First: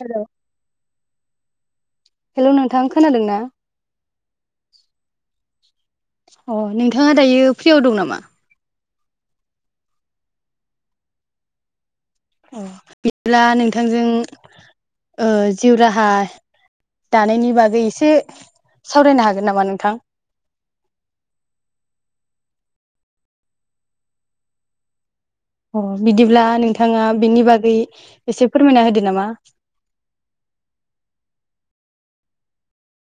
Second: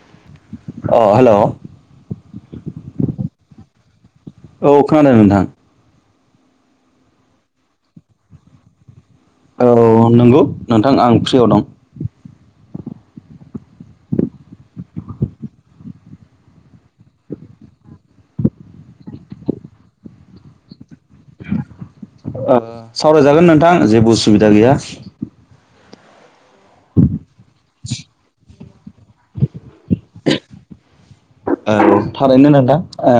हेल'। अ hello. Hello नोंथां खोनादों ना? औ खोनादों नोंथां। अ नोंथाङा दायो फ्रियाव दं नामा? औ नंगौ नोंथां आं फ्रियाव दं। अ बिदिब्ला नोंथांजों ओ जिउ राहा दानायनि बागै एसे सावरायनो हागोन नामा नोंथां? ओ सावरायजागोन नोंथां जेबो उसुबिदा गैया। अ बिदिब्ला नोंथाङा बिनि बागै एसे फोरमायना होदो नामा। औ थारैनो नोंथां ओ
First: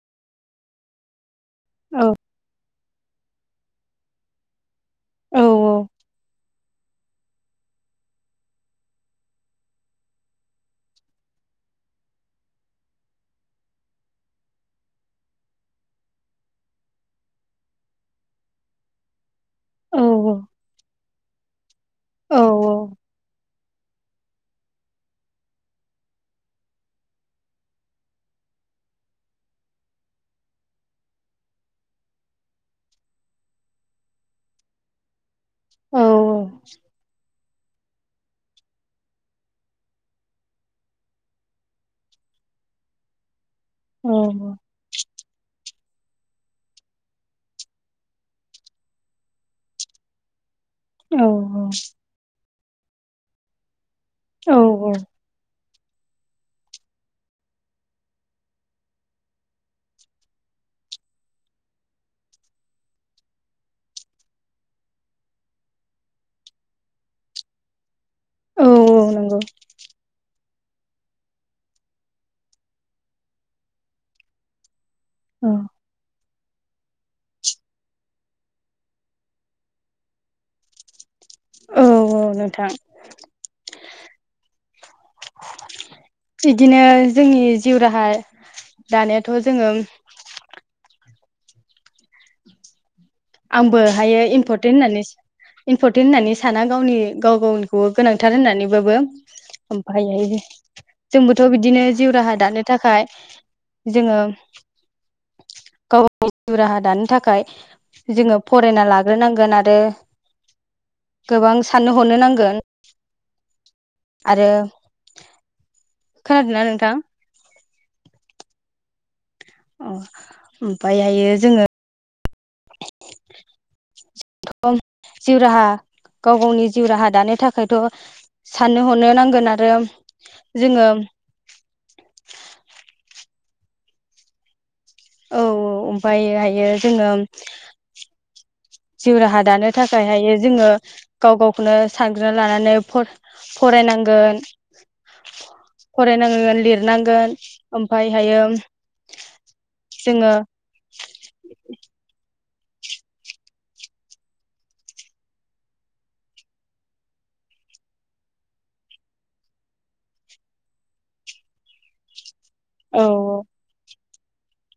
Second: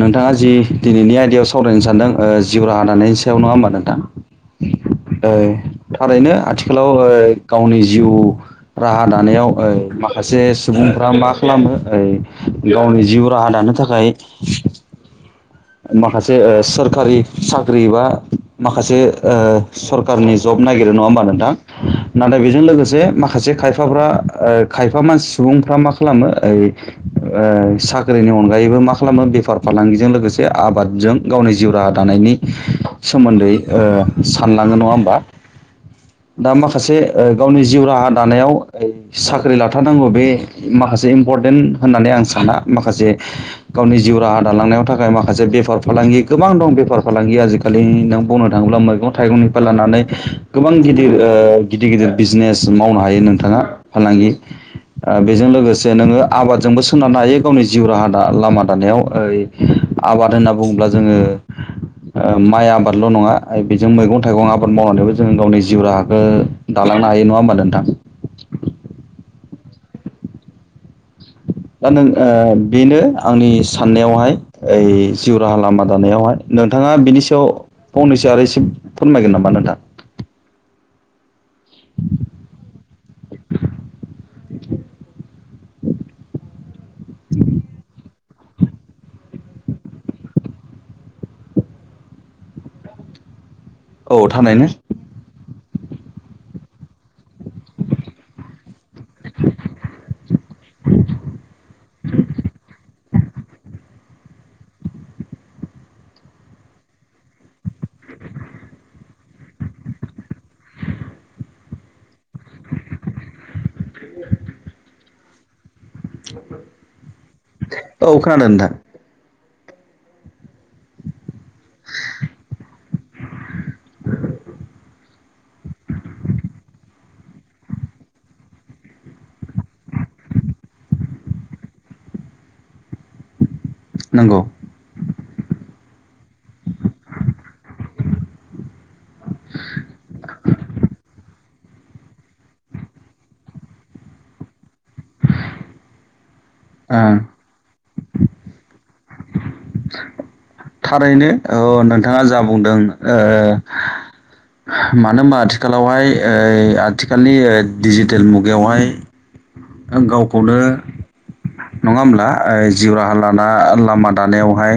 नोंथाङा जि दिनैनि आयदायाव सो सावरायनो सानदों औ जिउ राहा दानायनि सायाव नङा होमबा नोंथां? ओ औ थारैनो आथिखालाव ओ गावनि जिउ राहा दानायाव ओ माखासे सुबुंफ्रा मा खालामो ओ गावनि जिउ राहा दानो थाखाय माखासे ओ सोरखारि साख्रि बा माखासे ओ औ सरखारारनि जब नायागिरो नङा होमबा नोंथां? नाथाय औ बेजों लोगोसे माखासे खाय फाफ्रा खायफा मानसि सुबुंफ्रा मा खालामो ओ ओ साख्रिनि अनगायैबो मा खालामो बेफार फालांगिजों लोगोसे से आबादजों गावनि जिउ राहा दानायनि सोमोन्दै ओ सानलाङो नङा होमबा? औ दा माखासे ओ गावनि जिउ राहा दानायाव साख्रि लाथारनांगौ बे माखासे इम्परटेन्ट होननानै आं साना। माखासे गावनि जिउ राहा दालांनायाव थाखाय मा खासे बेफार फालांगि गोबां दं बेफार फालांगि आजिखालि नों बुंनो थाङोब्ला मैगं थाइगंनि लानानै गोबां गिदिर औ ओ गिदिर गिदिर बिजनेस मावनो हायो नोंथां। फालांगि औ ओ बेजों लोगोसे नोङो आबादजोंबो सोनार हायो गावनि जिउ राहा द लामा दानायाव ओ आबाद होनना बुङोब्ला जोङो ओ माइ आबादल' नङा बेजों मैगं थाइगं आबाद मावनानैबो जोो गावनि जिउ राहाखौ दालांनो हायो नङा होमबा नोंथां? औ औ नंगौ। दा नों ओ बेनो आंनि साननायावहाय ओइ जिउ राहा लामा दानायावहाय। नोंथाङा बिनि सायाव फंनैसो आरो इसे फोरमायगोन नामा नोंथां। औ औ नोंथां। [inaudible] बिदिनो जोंनि जिउ राहा दानायाथ' जोङो आंबो हायो औ थारैनो इम्परटेन्ट होननानै इम्परटेन्ट होननानै साना गावनि गाव गावनिखौ गोनांथार होननानैबाबो। ओमफायो। जोंबोथ' बिदिनो जिउ राहा दानो थाखाय जोङो गाव गावनि राहा दानो थाखाय जोङो फरायना लाग्रोनांगोन आरो गोबां साननो हनो नांगोन आरो खोनादोंना नोंथां? औ खोनादों नोंथां। अ ओमफायहायो जोङो [unintelligible] जिउ राहा गाव गावनि जिउ राहा दानो थाखायथ' साननो हनो नांगोन आरो जोङो नंगौ। औ औ ओमफ्राय हायो जोङो जिउ राहा दानो थाखाय हायो जोङो गाव गाव खौनो सानग्रोना लानानै फ-फरायनांगोन। फरायनांगोन लिर ओ नांगोन ओमफायहायो जोङो थारैनो औ नोंथाङा जा बुंदों ओ मानो होनबा आथिखालावहाय ओ आथिखालनि ओ डिजिटेल मुगायावहाय आं गावखौनो नङा होमब्ला जिउ औ राहा लाना लामा दानायावहाय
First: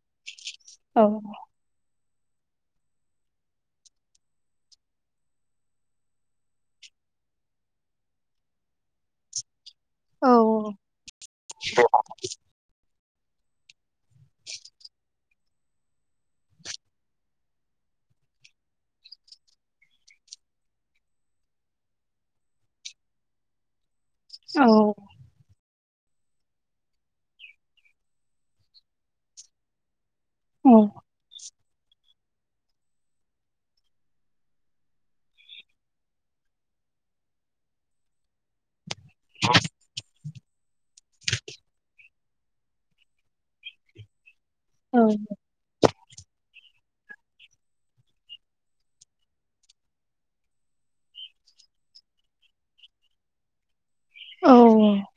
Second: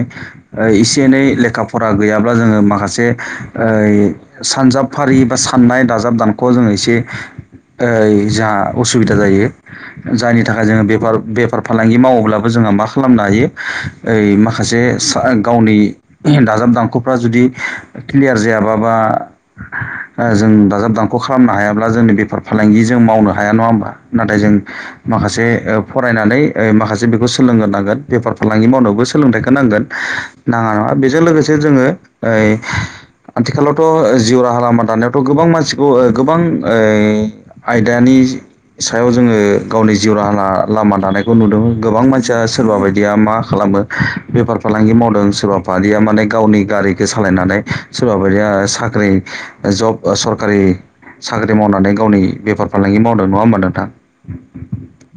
एसे औ एनै लेखा फरा गैयाब्ला जोङो माखासे ओइ सानजाबफारि बा साननाय दाजाब दानख' जोङो एसे ओइ जोंहा असुबिदा जायो औ जायनि थाखाय जोङो बेफोर बे मावोब्लाबो जोंहा मा खालामनो हायो ओइ माखासे गावनि दाजाब दांख'फ्रा जुदि क्लियार जायाबा बा जों दाजाब दानख' खालामनो हायाब्ला जोंनि बेफार फालांगि जों मावनो हाया नङा होमबा नाथाय जों माखासे फरायनानै ओ माखासे बेखौ सोलोंगोनांगोन बेफार फालांगि मावनोबो सोलोंथाइखौ नांगोन नाङा औ नङा बेजों लोगोसे से जोङो ओइ आथिखालावथ' जिउ राहा लामा दानायावथ' गोबां मानसिखौ गोबां ओइ आयदानि सायाव जोङो गावनि जिउ राहा लामा दानायखौ नुदों गोबां बां मानसिया सोरबा बायदिया मा खालामो बेफार फालांगि औ मावदों सोरबा बारिया माने गावनि गारिखौ सालायनानै सोरबा बायदिया साख्रि जब सरखारि साख्रि मावनानै गावनि बेफार फालांगि मावदों नङा होमबा नोंथां औ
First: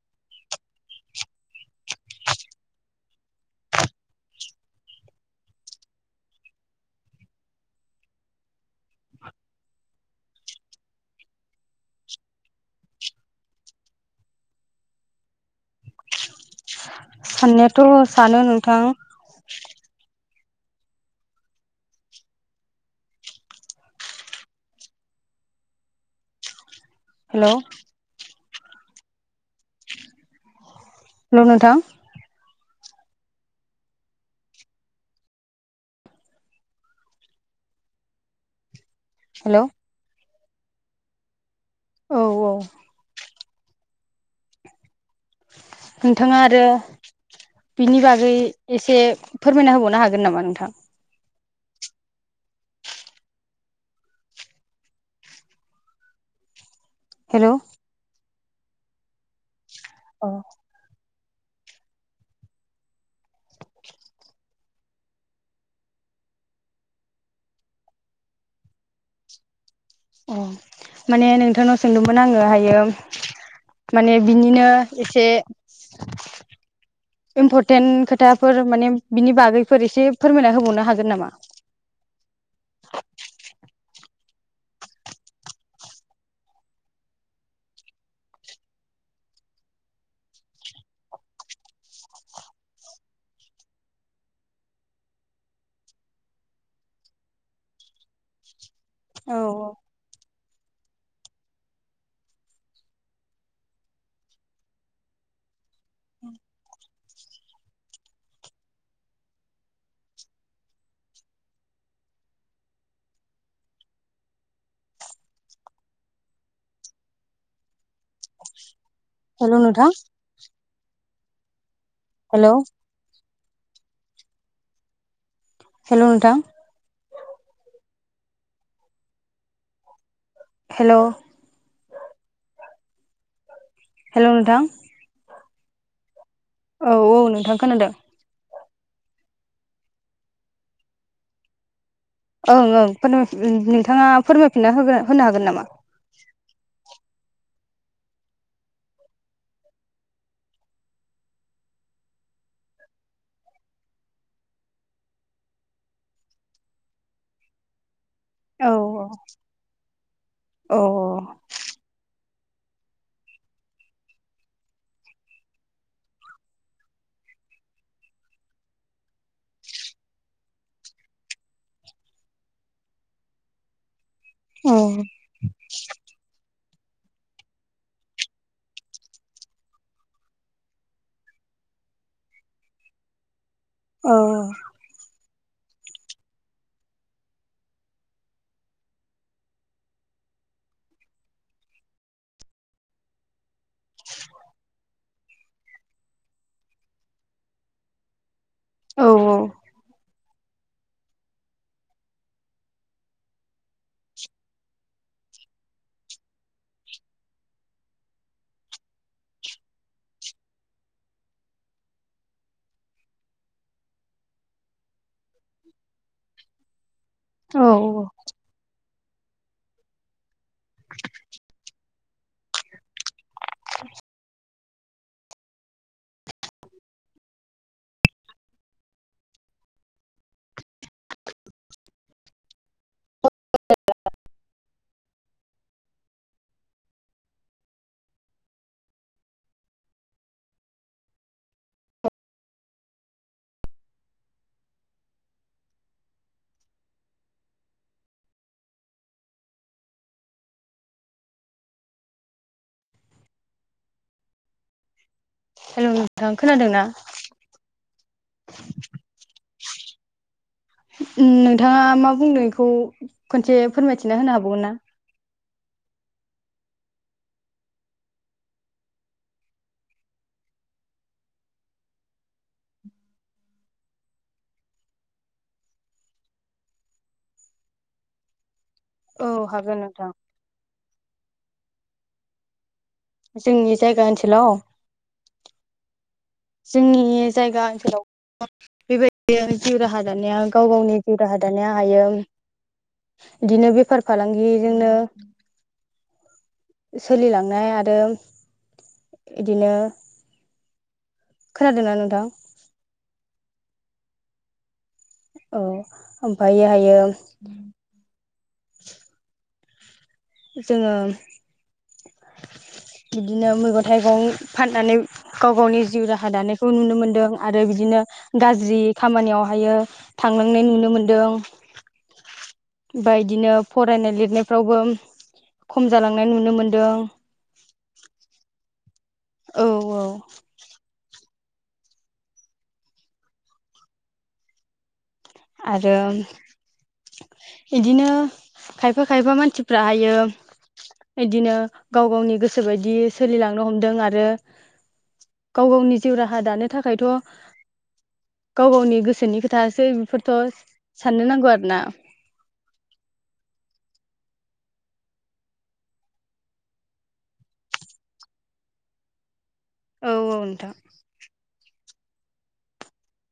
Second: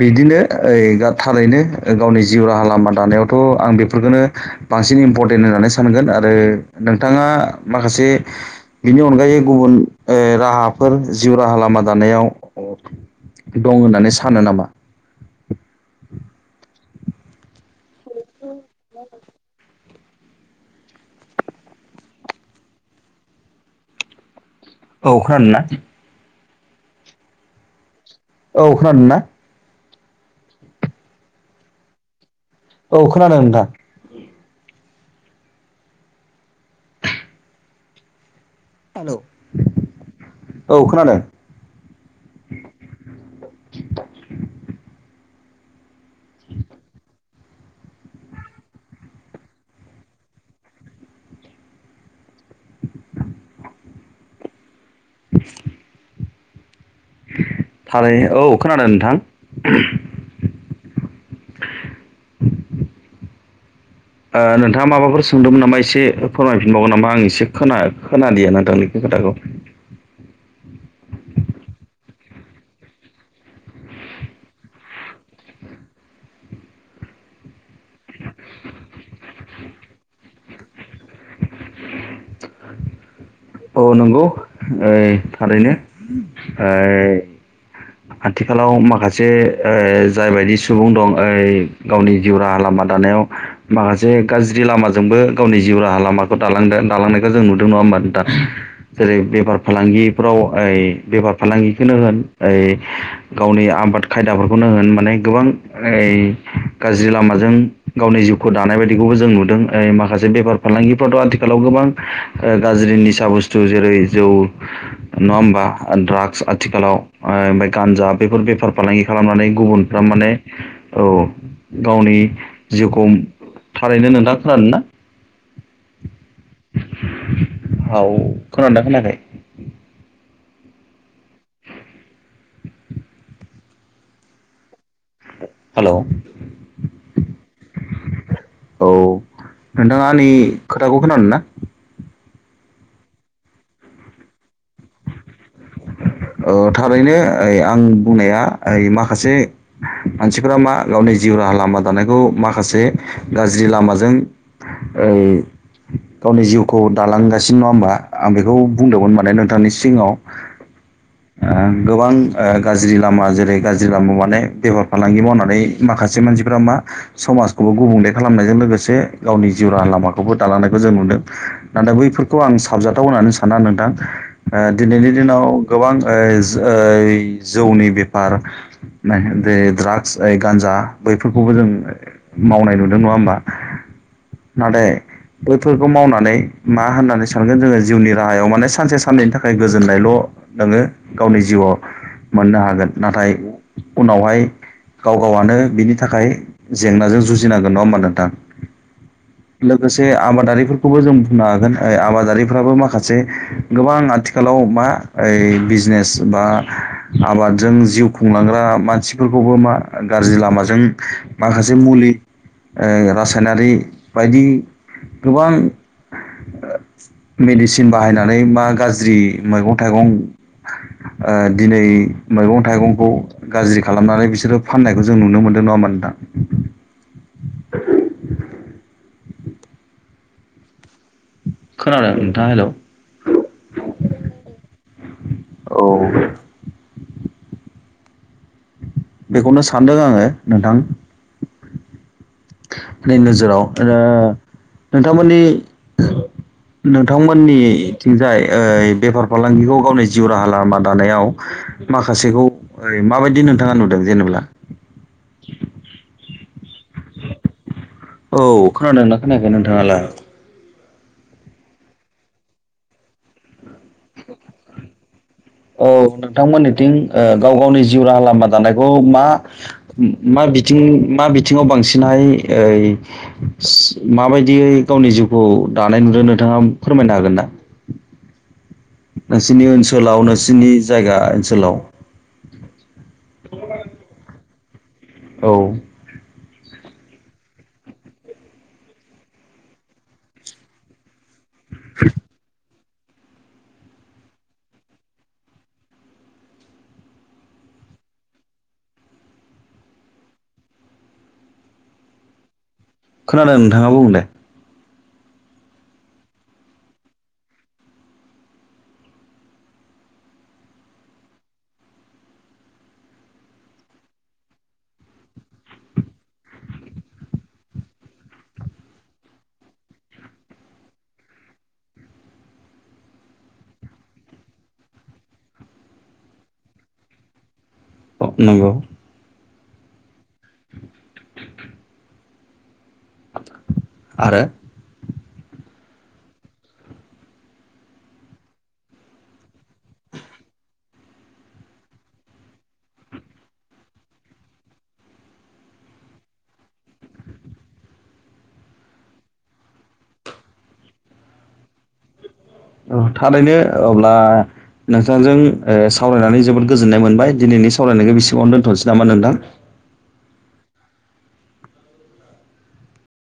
बिदिनो ओइ थारैनो गावनि जिउ राहा लामा दानायावथ' आं बेफोरखौनो बांसिन इम्परटेन्ट होननानै सानगोन आरो नोंथाङा माखासे बिनि अनगायै गुबुन ओ राहाफोर जिउ राहा लामा दानायाव दं होननानै सानो नामा साननायाथ' सानो नोंथां औ खोनादोंना? हेलौ औ खोनादों ना? हेलौ नोंथां औ खोनादों नोंथां हेलौ औ खोनादों औ औ नोंथाङा आरो बिनि बागै एसे फोरमायना होबावनो हागोन नामा नोंथां? [inaudible] हेल' थारै औ खोनादों नोंथां। औ ओ नोंथाङा माबाफोर सोंदोंमोन नामा एसे फोरमायफिनबावगोन नामा आं एसे खोना खोनादिया नोंथांनि खोथाखौ अ माने नोंथांनाव सोंदोंमोन आङो हायो माने बिनिनो एसे इम्परटेन्ट खोथाफोर माने बिनि बागैफोर एसे फोरमायना होबावनो हागोन नामा? औ नंगौ ओइ थारैनो ओइ आथिखालाव माखासे ओ जायबायदि सुबुं दं ओइ गावनि जिउ राहा लामा दानायाव माखासे गाज्रि लामाजोंबो गावनि जिउ राहा लामाखौ दालांदों दालांनायखौ जों नुदों नङा होमबा नोंथां? जेरै औ बेफार औ फालांगिफ्राव ओइ बेफार फालांगिखौनो होन ओइ गावनि आबाद खायदाफोरखौनो होन माने गोबां ओइ गाज्रि लामाजों गावनि जिउखौ दानाय बायदिखौबो जों नुदों ओ माखासे बेफार फालांगिफ्राावथ' आथिखालाव गोबां गाज्रि निसा बुस्थु जेरै जौ नङा होमबा ड्राग्स आथिखालाव। ओ ओमफाय गान्जा बेफोर बेफार फालांगि खालामनानै हेल' नोंथां गुबुनफ्रा माने औ गावनि हेल' जिउखौ थारैनो नोंथाङा खोनादों ना? हेल' नोंथां? औ खोनादोना खोनाखै? हेल' हेल' नोंथां? हेल' औ औ नोंथां खोनादों। औ नोंथाङा आंनि खोथाखौ खोनादोंना? ओं ओं फोर नोंथाङा फोरमायफिनना होग होनो हागोन नामा? ओ थारैनो ओइ आं बुंनाया ओइ माखासे मानसिफोरा मा गावनि जिउ राहा लामा दानायखौ माखासे गाज्रि लामाजों ओइ गावनि जिउखौ दालांगासिनो नङा होमबा। आं बेखौ बुंदोंमोन माने नोंथांनि सिङाव। अ अ। ओं गोबां ओ गाज्रि लामा जेरै गाज्रि लामा माने बेफार फालांगि मावनानै माखासे मानसिफ्रा मा समाजखौबो गुबुंले खालामनायजों लोगोसे गावनि जिउ राहा लामाखौबो दालांनायखौ जों नुदों। नाथाय बैफोरखौ आं साबजाथाव होननानै साना नोंथां ओ दिनैनि दिनाव गोबां ओज ओज जौनि बेफार [unintelligible] बे द्राग्स ओ गान्जा बैफोरखौबो जों मावनाय नुदों नङा होमबा? औ। नाथाय बोथोरखौ मावनानै मा होननानै सानगोन जोङो जिउनि राहायाव माने सानसे साननैनि थाखाय गोजोननायल' नोङो गावनि जिउआव मोननो हागोन नाथाय उनावहाय गाव गावनो बिनि थाखाय जेंनाजों जुजिनांगोन नङा होमबा नोंथां? औ औ। लोगोसे आबादारिफोरखौबो जों बुंनो हागोन ओ आबादारिफ्राबो माखासे गोबां आथिखालाव मा ओइ बिजनेस बा आबादजों जिउ खुंलांग्रा मानसिफोरखौबो मा गाज्रि लामाजों माखासे मुलि ओ रासायनारि बायदि गोबां मेडिसिन औ बाहायनानै बा गाज्रि मैगं थाइगं ओ दिनै मैगं थाइगंखौ गाज्रि खालामनानै बिसोरो फाननायखौ जों नुनो मोन्दों नङा होमबा नोंथां [unintelligible] खोनादों नोंथाङा हेलौ औ बेखौनो सानदों आङो नोंथां। आंनि नोजोराव ओ नोंथांमोननि नोंथांमोननिथिंजाय ओ बेफार फालांगिखौ गावनि जिउ राहा लामा दानायाव माखासेखौ ओ माबायदि नोंथाङा नुदों जेनेब्ला? हेल' नोंथां खोनादों ना? औ खोनादों ना खोनायाखै नोंथाङालाय ओम नोंथाङा मा बुंदों इखौ खनसे फोरमायथिना होनो हाबावगोन ना औ नोंथांमोननिथिं ओ गाव गावनि जिउ राहा लामा दानायखौ मा मा बिथिं मा बिथिङाव बांसिनहाय ओइ माबायदियै गावनि जिउखौ दानाय नुदों नोंथाङा फोरमायनो हागोन ना? औ नोंसोरनि हागोन नोंथां ओनसोलाव नोंसोरनि जायगा ओनसोलाव जोंनि जायगा ओनसोलाव औ जोंनि जायगा ओनसोलाव [unintelligible] बेबायदिनो जिउ राहा दानाया गाव गावनि जिउ राहा दानाया हायो बिदिनो बेफार फालांगिजोंनो सोलिलांनाय आरो इदिनो खोनादोंना नोंथां? खोनादों नोंथाङा बुं दे औ ओमफायो हायो [inaudible] जोङो बिदिनो मैगं थाइगं फाननानै गाव गावनि जिउ राहा दानायखौ नुनो मोन्दों आरो बिदिनो गाज्रि खामानियावहायो थांनांनाय नुनो मोनदों आमफाय इदिनो फरायनाय लिरनायफ्रावबो खम जालांनाय नुनो मोनदों नंगौ औ औ आरो आरो इदिनो खायफा खायफा मानसिफ्रा हायो इदिनो गाव गावनि गोसो बायदि सोलिलांनो हमदों आरो गाव गावनि जिउ राहा दानो थाखायथ' गाव गावनि गोसोनि खोथासो बेफोरथ' साननो नांगौ आरो ना ओ थारैनो अब्ला नोंथांजों ओ सावरायनानै जोबोद गोजोननाय मोनबाय दिनैनि सावरायनायखौ बेसेबांवनो दोनथ'नोसै नामा नोंथां औ औ नोंथां